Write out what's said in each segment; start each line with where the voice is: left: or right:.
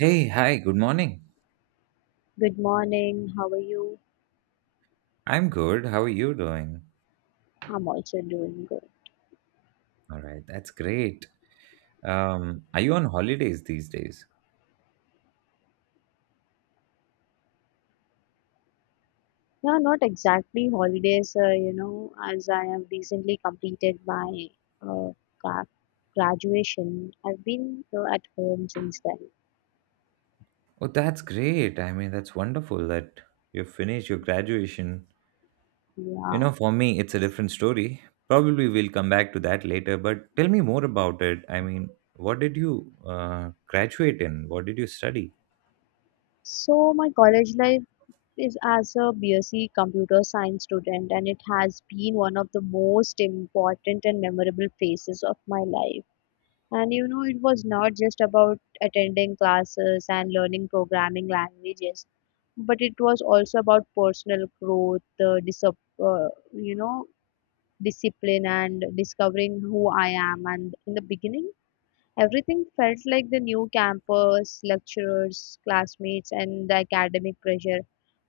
right: Hey, hi, good morning.
left: Good morning. How are you?
right: I'm good. How are you doing?
left: I'm also doing good.
right: All right, that's great. Are you on holidays these days?
left: Yeah, not exactly holidays, as I have recently completed my uh, gra- graduation. I've been at home since then.
right: Oh, that's great. I mean, that's wonderful that you finished your graduation. You know,
left: Yeah.
right: for me, it's a different story. Probably we'll come back to that later, but tell me more about it. I mean, what did you graduate in? What did you study?
left: So my college life is as a BSc computer science student, and it has been one of the most important and memorable phases of my life. And it was not just about attending classes and learning programming languages, but it was also about personal growth, uh, you know, discipline, and discovering who I am. And in the beginning, everything felt like the new campus, lecturers, classmates, and the academic pressure.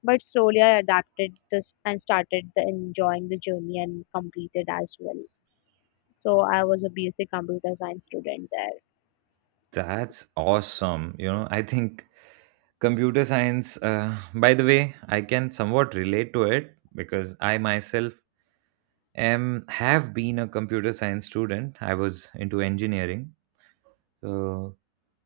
left: But slowly, I adapted this and started the enjoying the journey and completed as well. So I was a BSc computer science student there.
right: That's awesome. You know, I think computer science, by the way, I can somewhat relate to it because I myself am have been a computer science student. I was into engineering. So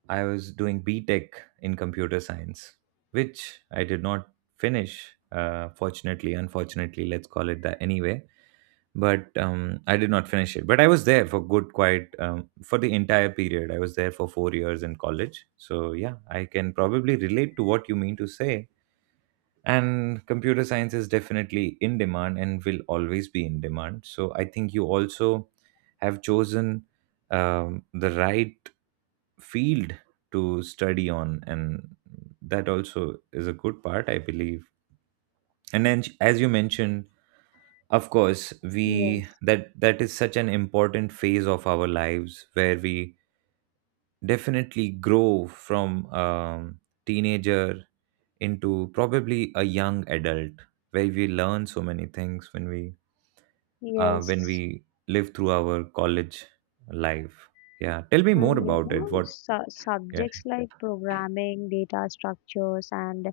right: I was doing B Tech in computer science, which I did not finish. Fortunately, unfortunately, let's call it that anyway. But I did not finish it. But I was there for good, quite for the entire period. I was there for 4 years in college. So yeah, I can probably relate to what you mean to say, and computer science is definitely in demand and will always be in demand. So I think you also have chosen the right field to study on, and that also is a good part, I believe. And then as you mentioned, of course, we
left: Yes.
right: that is such an important phase of our lives where we definitely grow from teenager into probably a young adult where we learn so many things when
left: Yes,
right: we live through our college life. Yeah, tell me more
left: and you
right: about it.
left: know,
right: What?
left: su-
right: Yeah.
left: subjects like programming, data structures, and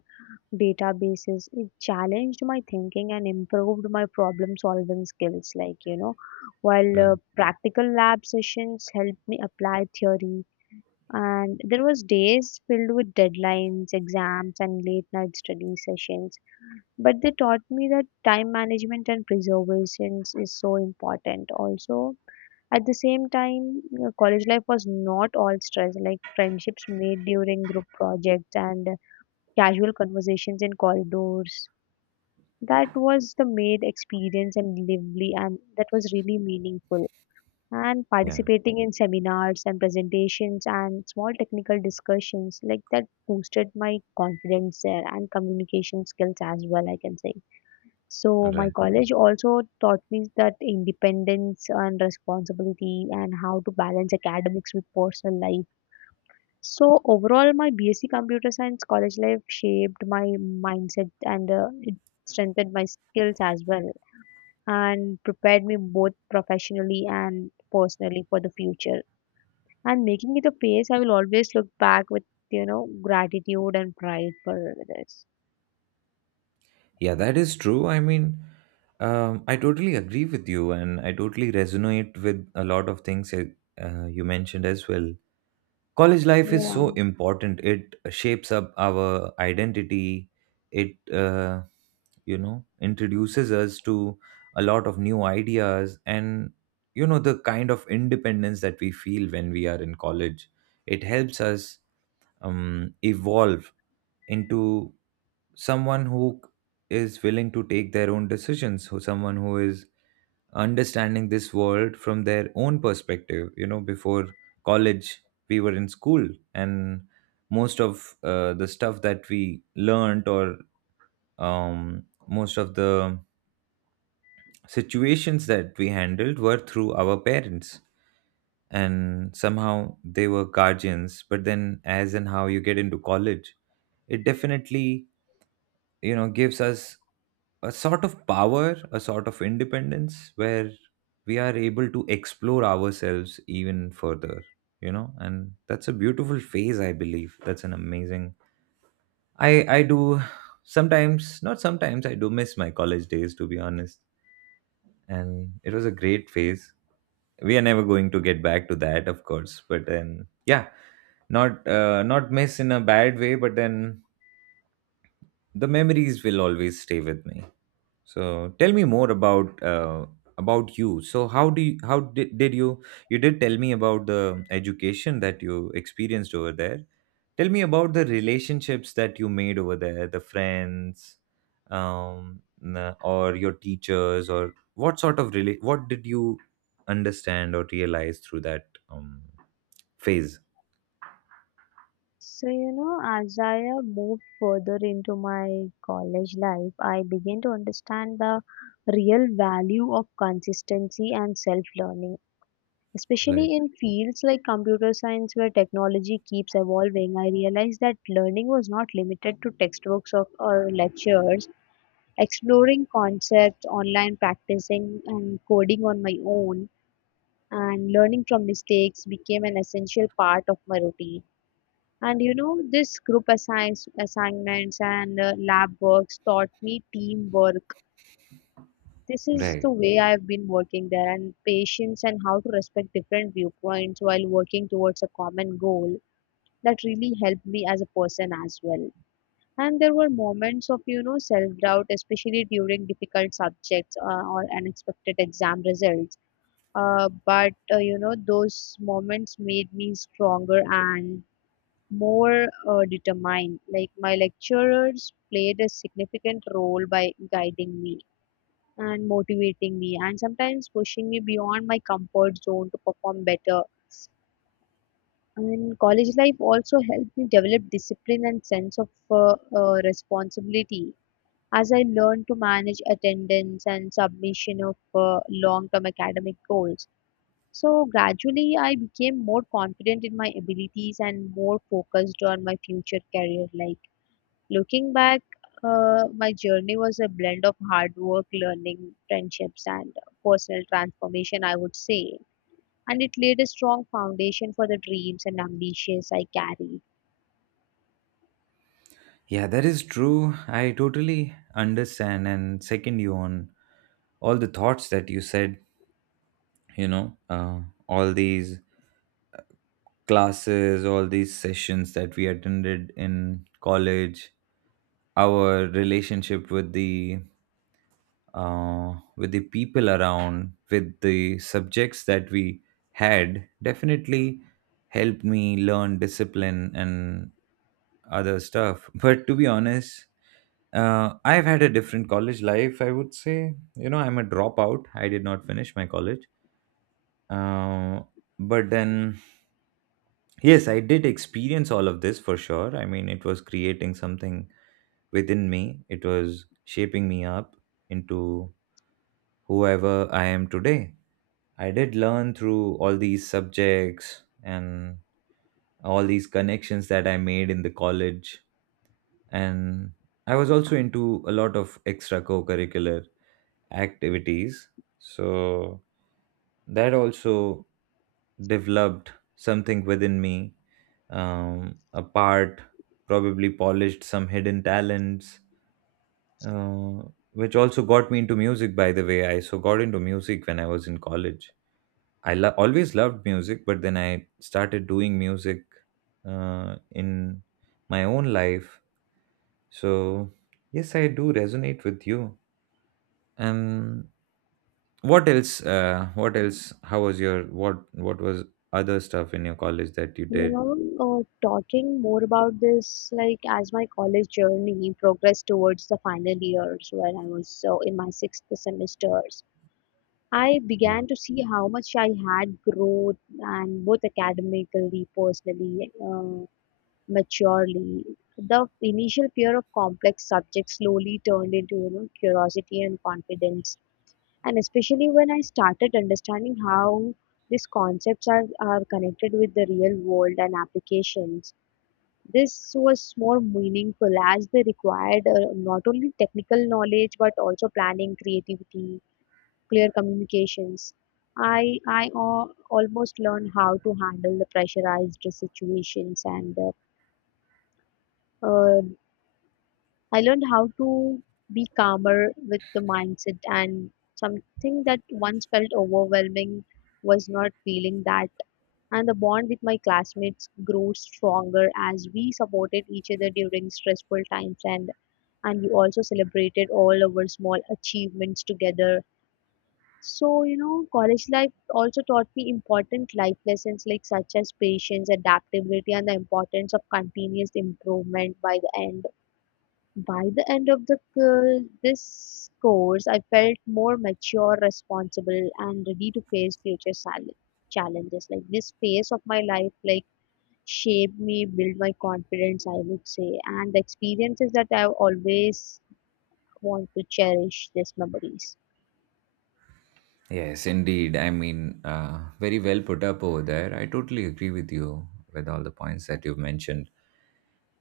left: databases, it challenged my thinking and improved my problem solving skills. Like, while
right: uh,
left: practical lab sessions helped me apply theory, and there was days filled with deadlines, exams, and late night study sessions. But they taught me that time management and preservations is so important. Also, at the same time, college life was not all stress, like friendships made during group projects and casual conversations in corridors. That was the made experience and lively, and that was really meaningful. And
right: yeah
left: participating in seminars and presentations and small technical discussions, like that boosted my confidence there and communication skills as well, I can say.
right: all
left: So my
right: right.
left: college also taught me that independence and responsibility and how to balance academics with personal life. So overall, my BSc Computer Science college life shaped my mindset and it strengthened my skills as well and prepared me both professionally and personally for the future. And making it a phase I will always look back with, gratitude and pride for this.
right: Yeah, that is true. I mean, I totally agree with you, and I totally resonate with a lot of things that, you mentioned as well. College life is so
left: Yeah.
right: important. It shapes up our identity. It, uh, you know introduces us to a lot of new ideas, and you know, the kind of independence that we feel when we are in college, it helps us evolve into someone who is willing to take their own decisions, who someone who is understanding this world from their own perspective. You know, before college, we were in school, and most of the stuff that we learned, or most of the situations that we handled were through our parents, and somehow they were guardians. But then as and how you get into college, it definitely, you know, gives us a sort of power, a sort of independence, where we are able to explore ourselves even further. You know, and that's a beautiful phase, I believe. That's an amazing, I do sometimes, not sometimes, I do miss my college days, to be honest. And it was a great phase. We are never going to get back to that, of course, but then yeah, not not miss in a bad way, but then the memories will always stay with me. So tell me more about you. So how do you, how did you, you did tell me about the education that you experienced over there. Tell me about the relationships that you made over there, the friends, or your teachers, or what sort of what did you understand or realize through that phase?
left: So, as I moved further into my college life, I began to understand the real value of consistency and self learning,
right: Right.
left: especially in fields like computer science where technology keeps evolving. I realized that learning was not limited to textbooks of, or lectures. Exploring concepts, online practicing, and coding on my own, and learning from mistakes became an essential part of my routine, and this group assigns assignments and lab works taught me teamwork. This is the
right: Right.
left: way I've been working there, and patience and how to respect different viewpoints while working towards a common goal. That really helped me as a person as well. And there were moments of self doubt, especially during difficult subjects or unexpected exam results. But those moments made me stronger and more determined. Like my lecturers played a significant role by guiding me and motivating me, and sometimes pushing me beyond my comfort zone to perform better. And college life also helped me develop discipline and sense of responsibility as I learned to manage attendance and submission of long-term academic goals. So gradually, I became more confident in my abilities and more focused on my future career. Like, looking back, my journey was a blend of hard work, learning, friendships, and personal transformation, I would say. And it laid a strong foundation for the dreams and ambitions I carry.
right: Yeah, that is true. I totally understand and second you on all the thoughts that you said. You know, all these classes, all these sessions that we attended in college, our relationship with the, with the people around, with the subjects that we had, definitely helped me learn discipline and other stuff. But to be honest, I've had a different college life, I would say. You know, I'm a dropout. I did not finish my college. uh, but then, yes, I did experience all of this for sure. I mean, it was creating something within me. It was shaping me up into whoever I am today. I did learn through all these subjects and all these connections that I made in the college. And I was also into a lot of extra co curricular activities, so that also developed something within me, a part, probably polished some hidden talents, uh, which also got me into music. By the way, I so got into music when I was in college. Always loved music, but then I started doing music in my own life. So yes, I do resonate with you. um, what else? What else? How was your what? What was other stuff in your college that you
left: You
right: did?
left: know, Talking more about this, like as my college journey progressed towards the final years when I was in my sixth semesters, I
right: Mm.
left: began to see how much I had growth and both academically, personally, maturely. The initial fear of complex subjects slowly turned into curiosity and confidence. And especially when I started understanding how these concepts are connected with the real world and applications, this was more meaningful as they required not only technical knowledge but also planning, creativity, clear communications. I almost learned how to handle the pressurized situations, and uh, uh, I learned how to be calmer with the mindset, and something that once felt overwhelming was not feeling that. And the bond with my classmates grew stronger as we supported each other during stressful times, and we also celebrated all our small achievements together. So, college life also taught me important life lessons like such as patience, adaptability, and the importance of continuous improvement by the end of this course, I felt more mature, responsible, and ready to face future challenges. Like this phase of my life, like shaped me, built my confidence, I would say, and the experiences that I always want to cherish. These memories.
right: Yes, indeed. I mean, very well put up over there. I totally agree with you with all the points that you've mentioned.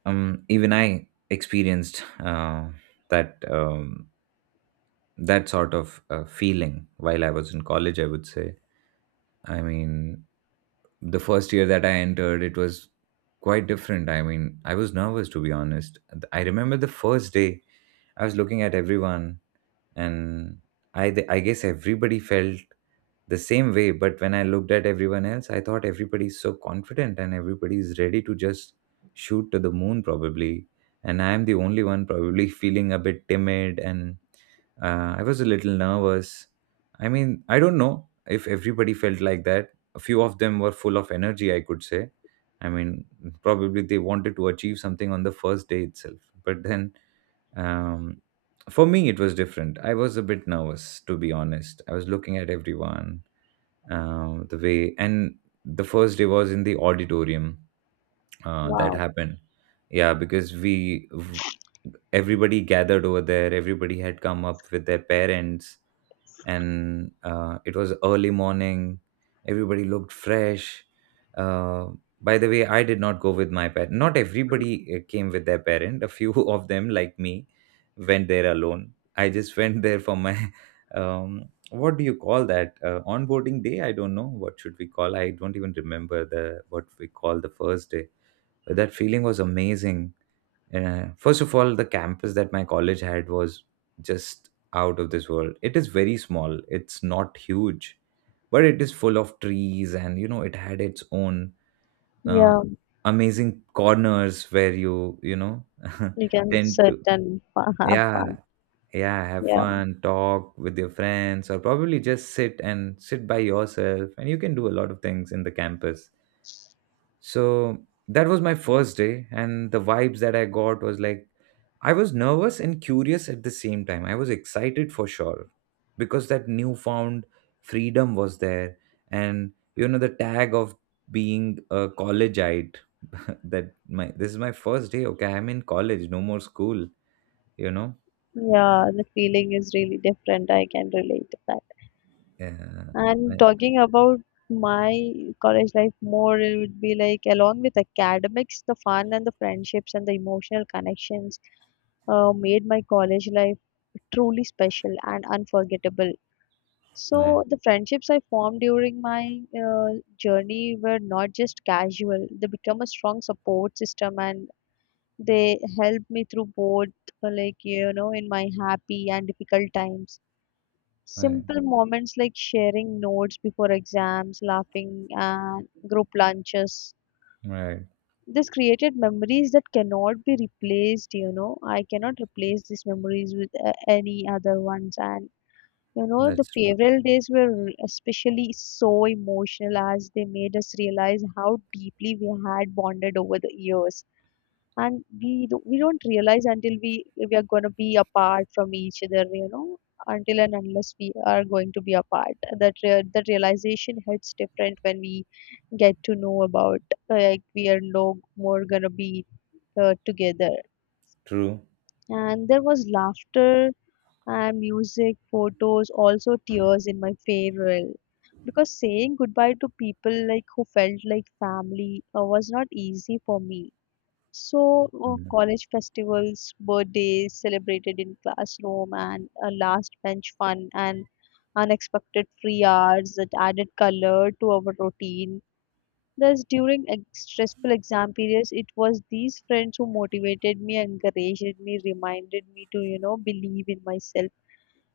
right: Even I experienced that that sort of feeling while I was in college. I would say, I mean, the first year that I entered, it was quite different. I mean, I was nervous, to be honest. I remember the first day I was looking at everyone, and I guess everybody felt the same way. But when I looked at everyone else, I thought everybody's so confident and everybody's ready to just shoot to the moon, probably, and I'm the only one, probably, feeling a bit timid and I was a little nervous. I mean, I don't know if everybody felt like that. A few of them were full of energy, I could say. I mean, probably they wanted to achieve something on the first day itself. But then um, for me, it was different. I was a bit nervous, to be honest. I was looking at everyone, the way, and the first day was in the auditorium. That
left: Wow.
right: happened, yeah, because everybody gathered over there. Everybody had come up with their parents, and it was early morning. Everybody looked fresh. uh, by the way, I did not go with my parent. Not everybody came with their parent. A few of them, like me, went there alone. I just went there for my what do you call that, onboarding day. I don't know what should we call. I don't even remember the what we call the first day. But that feeling was amazing. Uh, first of all, the campus that my college had was just out of this world. It is very small, it's not huge, but it is full of trees, and you know, it had its own uh,
left: Yeah,
right: amazing corners where you know,
left: you can
right: tend
left: sit
right: to,
left: and have
right: yeah,
left: fun.
right: yeah, have
left: Yeah,
right: fun, talk with your friends, or probably just sit and sit by yourself, and you can do a lot of things in the campus. So that was my first day, and the vibes that I got was like, I was nervous and curious at the same time. I was excited for sure because that newfound freedom was there. And, you know, the tag of being a collegeite, that my this is my first day. Okay, I'm in college, no more school, you know?
left: yeah, the feeling is really different. I can relate to that.
right: Yeah.
left: And
right: Right.
left: talking about my college life more, it would be like along with academics, the fun and the friendships and the emotional connections made my college life truly special and unforgettable.
right: Right.
left: So the friendships I formed during my journey were not just casual; they become a strong support system, and they helped me through both, like in my happy and difficult times.
right: Right.
left: Simple moments like sharing notes before exams, laughing, and group lunches.
right: Right.
left: This created memories that cannot be replaced. I cannot replace these memories with any other ones. And, the
right: That's true.
left: farewell days were especially so emotional as they made us realize how deeply we had bonded over the years, and we do, we don't realize until we are going to be apart from each other. You know, until and unless we are going to be apart, that realization hits different when we get to know about, like, we are no more gonna be together.
right: True.
left: And there was laughter and music photos, also tears in my farewell, because saying goodbye to people like who felt like family was not easy for me. So,
right: Mm,
left: college festivals, birthdays celebrated in classroom, and a last bench fun, and unexpected free hours that added color to our routine. Thus, during stressful exam periods, it was these friends who motivated me, encouraged me, reminded me to, believe in myself.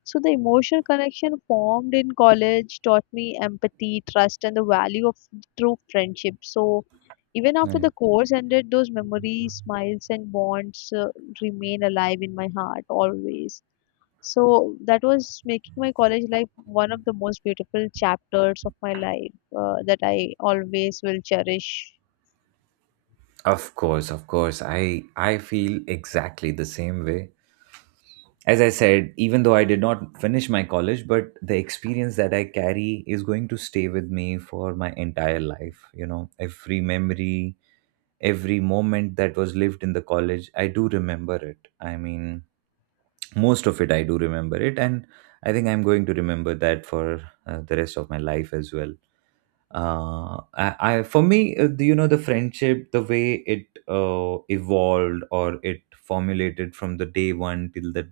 left: So the emotional connection formed in college taught me empathy, trust, and the value of true friendship. So even after
right: right.
left: the course ended, those memories, smiles, and bonds remain alive in my heart always. So that was making my college life one of the most beautiful chapters of my life that I always will cherish.
right: Of course, of course. I feel exactly the same way. As I said, even though I did not finish my college, but the experience that I carry is going to stay with me for my entire life. You know, every memory, every moment that was lived in the college, I do remember it. I mean, most of it, I do remember it. And I think I'm going to remember that for the rest of my life as well. I For me, you know, the friendship, the way it evolved or it formulated from the day one till the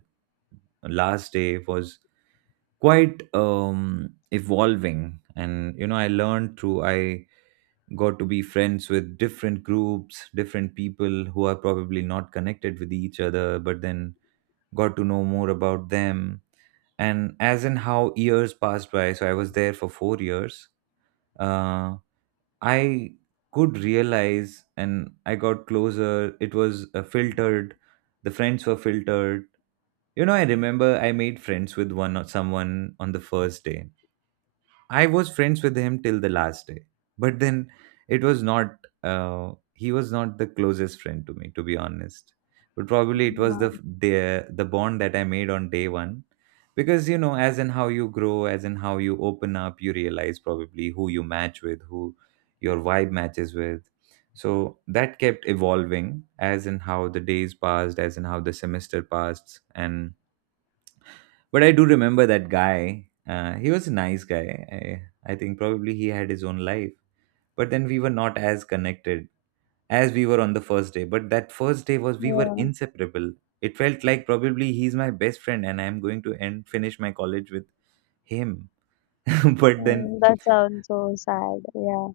right: last day was quite evolving. And you know, I learned through I got to be friends with different groups, different people, who are probably not connected with each other, but then got to know more about them. And as in how years passed by, so I was there for 4 years. Uh, I could realize and I got closer. It was filtered. The friends were filtered. You know, I remember I made friends with one or someone on the first day. I was friends with him till the last day, but then it was not. He was not the closest friend to me, to be honest. But probably it was
left: Wow.
right: the bond that I made on day one, because you know, as in how you grow, as in how you open up, you realize probably who you match with, who your vibe matches with. So that kept evolving, as in how the days passed, as in how the semester passed, and but I do remember that guy. He was a nice guy. I think probably he had his own life. But then we were not as connected as we were on the first day. But that first day was we were
left: Yeah.
right: inseparable. It felt like probably he's my best friend and I'm going to end finish my college with him. but then
left: Mm, that sounds so sad. Yeah,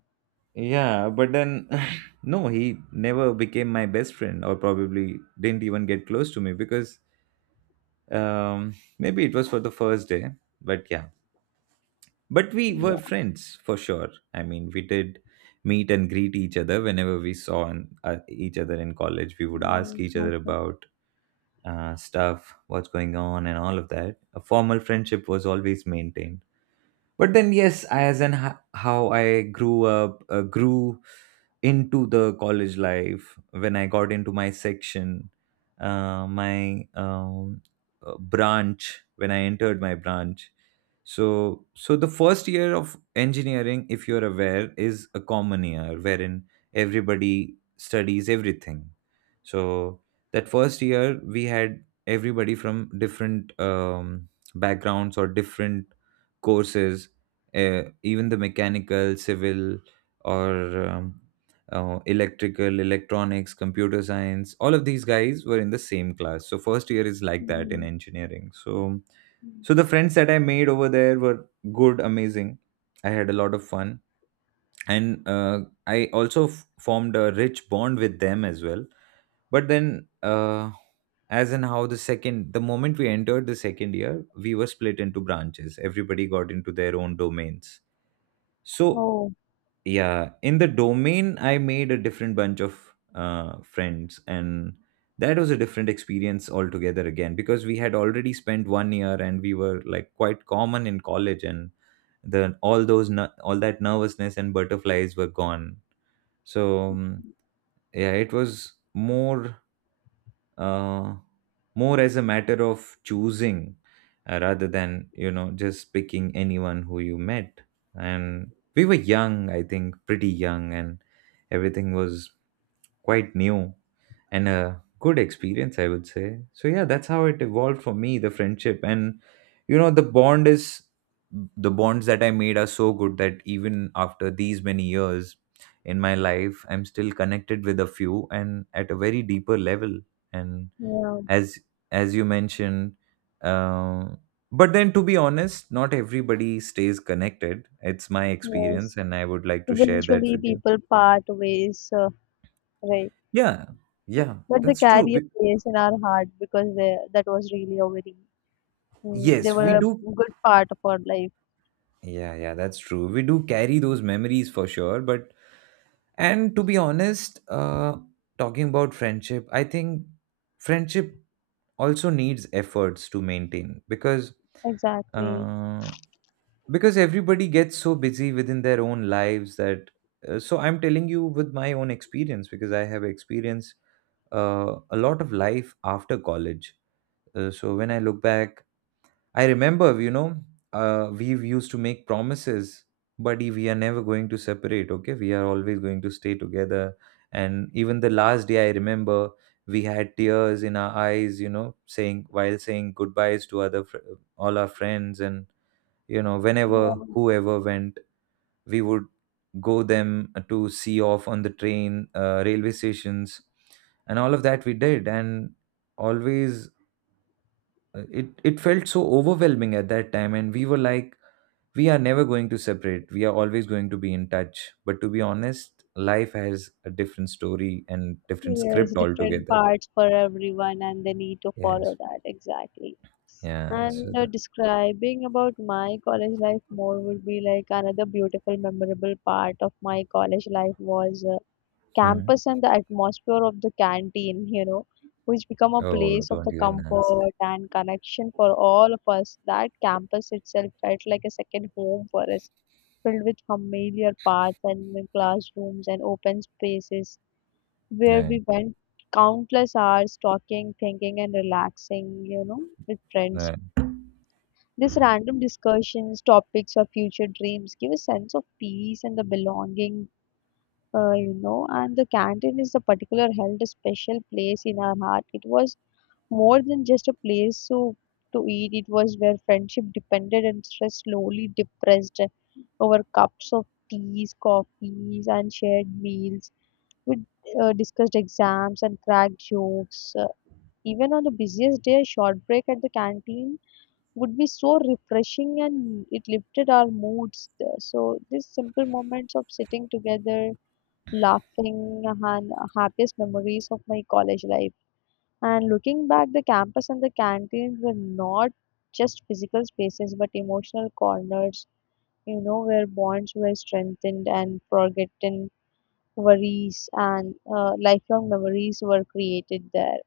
right: Yeah, but then, no, he never became my best friend, or probably didn't even get close to me, because maybe it was for the first day. But yeah. But we were
left: yeah.
right: friends for sure. I mean, we did meet and greet each other whenever we saw each other in college. We would ask
left: Mm,
right: each other
left: okay.
right: about stuff, what's going on, and all of that. A formal friendship was always maintained. But then, yes, how I grew up, grew into the college life, when I got into my section, my branch, when I entered my branch, so the first year of engineering, if you're aware, is a common year, wherein everybody studies everything. So that first year, we had everybody from different backgrounds, or different courses, even the mechanical, civil, or electrical, electronics, computer science. All of these guys were in the same class, so first year is like that in
left: Mhm.
right: engineering. So the friends that I made over there were good, amazing. I had a lot of fun, and I also formed a rich bond with them as well. But then, as in how the moment we entered the second year, we were split into branches. Everybody got into their own domains. So,
left: Oh.
right: yeah, in the domain I made a different bunch of friends, and that was a different experience altogether again, because we had already spent one year and we were like quite common in college, and the all those ner- all that nervousness and butterflies were gone. So yeah, it was more, uh, more as a matter of choosing, rather than, just picking anyone who you met. And we were young, I think pretty young, and everything was quite new, and a good experience, I would say. So yeah, that's how it evolved for me, the friendship. And you know, the bonds that I made are so good that even after these many years in my life, I'm still connected with a few, and at a very deeper level. And
left: Yeah,
right: as as you mentioned, um, but then, to be honest, not everybody stays connected. It's my experience,
left: yes.
right: and I would like to share that
left: Eventually,
right: with you.
left: people part ways, right?
right: Yeah. Yeah,
left: But they
right: that's true.
left: carry a place in our heart because they, that was really a very, mm, they
right: Yes, we
left: were
right: do.
left: a good part of our life.
right: Yeah, yeah, that's true. We do carry those memories for sure, but and to be honest, talking about friendship, I think friendship also needs efforts to maintain, because
left: Exactly.
right: uh, everybody gets so busy within their own lives. That So I'm telling you with my own experience, because I have experienced a lot of life after college. So when I look back, I remember, we used to make promises: "Buddy, we are never going to separate. Okay, we are always going to stay together." And even the last day, I remember we had tears in our eyes, you know, saying goodbyes to all our friends. And you know, whenever
left: Yeah,
right: whoever went, we would go them to see off on the train, railway stations, and all of that, we did. And always, it felt so overwhelming at that time, and we were like, we are never going to separate, we are always going to be in touch. But to be honest, life has a different story and different
left: yes,
right: script
left: different
right: altogether.
left: parts for everyone, and they need to
right: Yes.
left: follow that. Exactly.
right: Yeah,
left: And describing about my college life more would be like another beautiful, memorable part of my college life was
right: hmm.
left: campus and the atmosphere of the canteen, which become a
right: Oh,
left: place of
right: don't
left: the
right: even ask.
left: comfort and connection for all of us. That campus itself felt like a second home for us, filled with familiar paths and classrooms and open spaces where
right: Right.
left: we went countless hours talking, thinking, and relaxing, with friends.
right: Right.
left: These random discussions, topics, or future dreams give a sense of peace and the belonging and the canteen is a particular held a special place in our heart. It was more than just a place to eat. It was where friendship depended and stress slowly depressed over cups of teas, coffees, and shared meals. We discussed exams and cracked jokes. Even on the busiest day, a short break at the canteen would be so refreshing and it lifted our moods. So these simple moments of sitting together laughing and happiest memories of my college life. And looking back, the campus and the canteens were not just physical spaces but emotional corners, where bonds were strengthened and forgotten worries and lifelong memories were created there.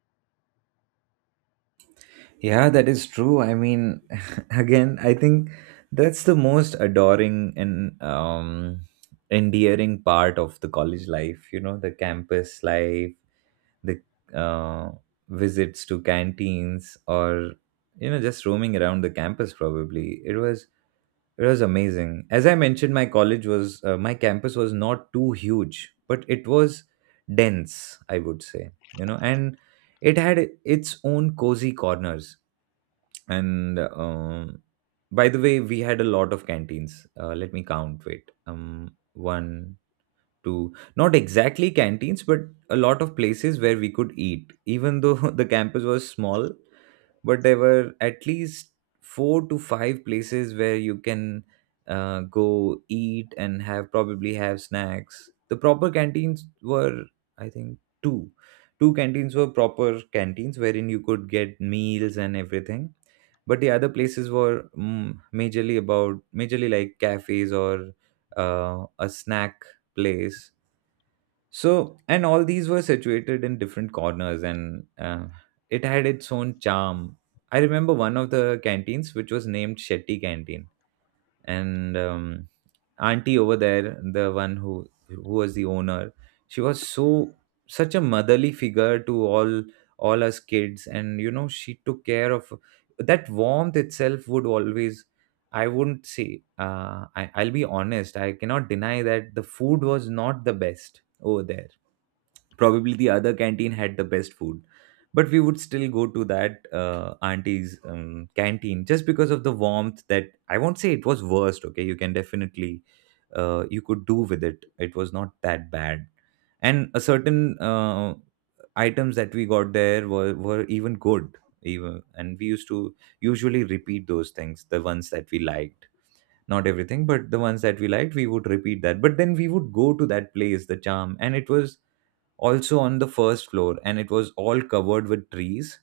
right: Yeah, that is true. I mean, again, I think that's the most adoring and endearing part of the college life, you know, the campus life, the uh, visits to canteens, or, you know, just roaming around the campus probably. It was. It was amazing. As I mentioned, my college was, my campus was not too huge, but it was dense, I would say, you know, and it had its own cozy corners. And by the way, we had a lot of canteens. Let me count. Wait, one, two. Not exactly canteens, but a lot of places where we could eat, even though the campus was small. But there were at least four to five places where you can go eat and have probably have snacks. The proper canteens were, I think, two. Two canteens were proper canteens, wherein you could get meals and everything. But the other places were majorly like cafes, or a snack place. So, and all these were situated in different corners, and it had its own charm. I remember one of the canteens, which was named Shetty Canteen, and auntie over there, the one who was the owner, she was so such a motherly figure to all us kids, and you know, she took care of that warmth itself would always. I wouldn't say. I'll be honest. I cannot deny that the food was not the best over there. Probably the other canteen had the best food, but we would still go to that auntie's canteen just because of the warmth. That I won't say it was worst. Okay, you can definitely, you could do with it. It was not that bad, and a certain items that we got there were even good. Even And we used to usually repeat those things, the ones that we liked. Not everything, but the ones that we liked, we would repeat that. But then we would go to that place, the charm. And it was also on the first floor, and it was all covered with trees,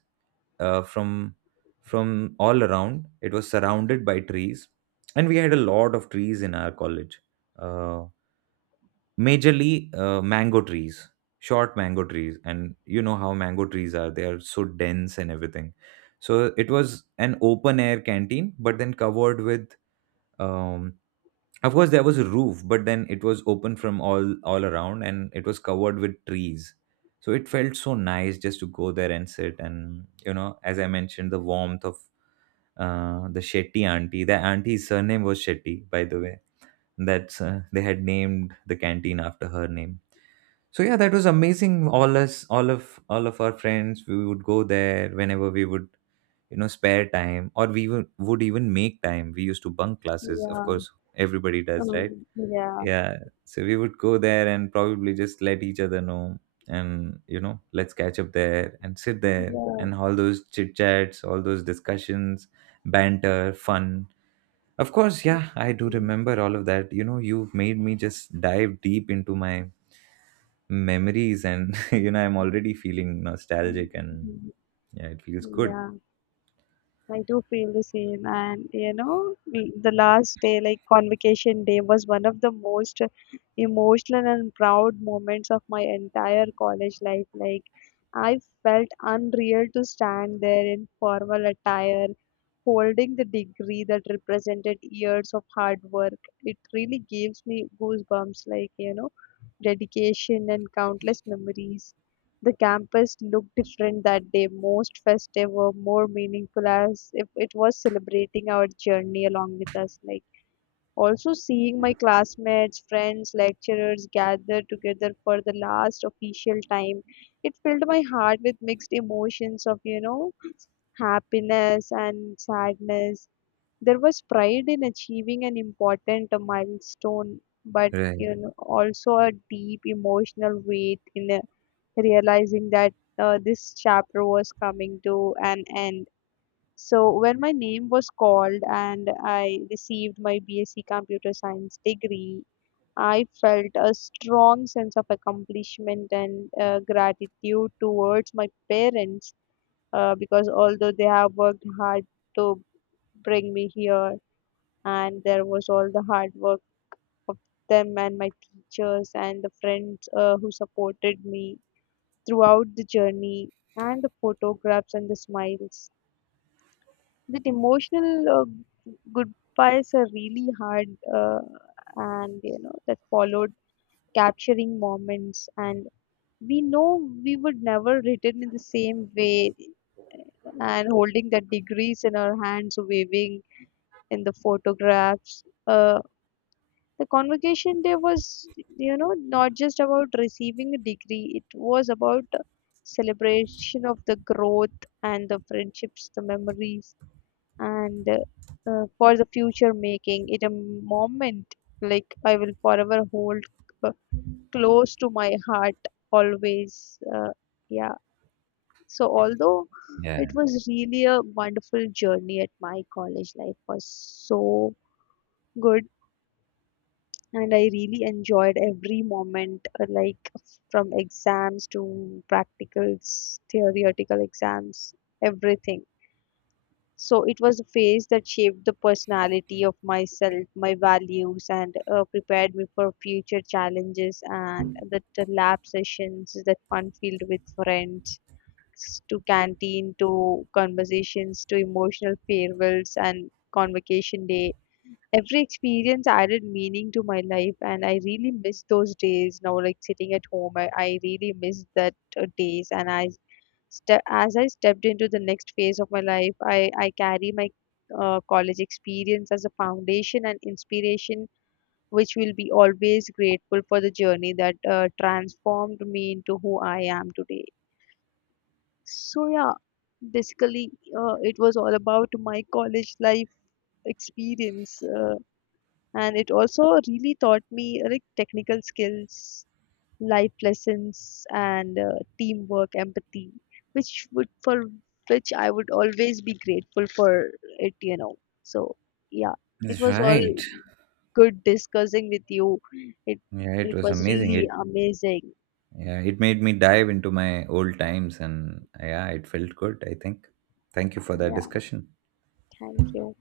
right: from all around it was surrounded by trees. And we had a lot of trees in our college, uh, majorly, mango trees, short mango trees. And you know how mango trees are, they are so dense and everything. So it was an open air canteen, but then covered with, um, of course, there was a roof, but then it was open from all around, and it was covered with trees. So it felt so nice just to go there and sit. And you know, as I mentioned, the warmth of, the Shetty auntie. The auntie's surname was Shetty, by the way. That's, they had named the canteen after her name. So yeah, that was amazing. All us, all of our friends, we would go there whenever we would, you know, spare time, or we would, even make time. We used to bunk classes, of
left: Yeah,
right: course. Everybody does, right?
left: yeah,
right: Yeah. So we would go there and probably just let each other know, and let's catch up there and sit there,
left: yeah.
right: and all those chit chats, all those discussions, banter, fun. Of course. Yeah, I do
left: Mm,
right: remember all of that. You know, you've made me just dive deep into my memories. And you know, I'm already feeling
left: mm,
right: nostalgic. And
left: mm,
right: yeah, it feels
left: mm,
right: good.
left: yeah. I do feel the same, and the last day, like convocation day, was one of the most emotional and proud moments of my entire college life. Like, I felt unreal to stand there in formal attire, holding the degree that represented years of hard work. It really gives me goosebumps, like, dedication and countless memories. The campus looked different that day, most festive or more meaningful as if it was celebrating our journey along with us. Like also seeing my classmates, friends, lecturers gather together for the last official time. It filled my heart with mixed emotions of, happiness and sadness. There was pride in achieving an important milestone, but
right: Right.
left: also a deep emotional weight in a realizing that this chapter was coming to an end. So, when my name was called and I received my BSc Computer Science degree, I felt a strong sense of accomplishment and gratitude towards my parents because although they have worked hard to bring me here, and there was all the hard work of them and my teachers and the friends who supported me throughout the journey and the photographs and the smiles. That emotional goodbyes are really hard, uh, and that followed capturing moments, and we know we would never return in the same way, and holding the degrees in our hands waving in the photographs, the convocation day was, not just about receiving a degree, it was about celebration of the growth and the friendships, the memories, and for the future, making it a moment like I will forever hold uh, close to my heart always. Yeah. So although it
right: Yeah,
left: was really a wonderful journey at my college life was so good, and I really enjoyed every moment, like from exams to practicals, theoretical exams, everything. So it was a phase that shaped the personality of myself, my values, and prepared me for future challenges. And the lab sessions that fun filled with friends, to canteen, to conversations, to emotional farewells and convocation day, every experience added meaning to my life, and I really miss those days now, like sitting at home, I really miss that days, and as I stepped into the next phase of my life, I carry my college experience as a foundation and inspiration, which will be always grateful for the journey that transformed me into who I am today. So yeah, basically it was all about my college life experience, and it also really taught me like technical skills, life lessons, and teamwork empathy, which would for which I would always be grateful for it, so yeah. It
right: that's
left: was all
right: right.
left: good discussing with you. it
right: Yeah, it
left: it
right: was
left: was
right: amazing.
left: really
right: It.
left: amazing.
right: Yeah, it made me dive into my old times, and yeah, it felt good, I think. Thank you for that
left: Yeah,
right: discussion.
left: thank you.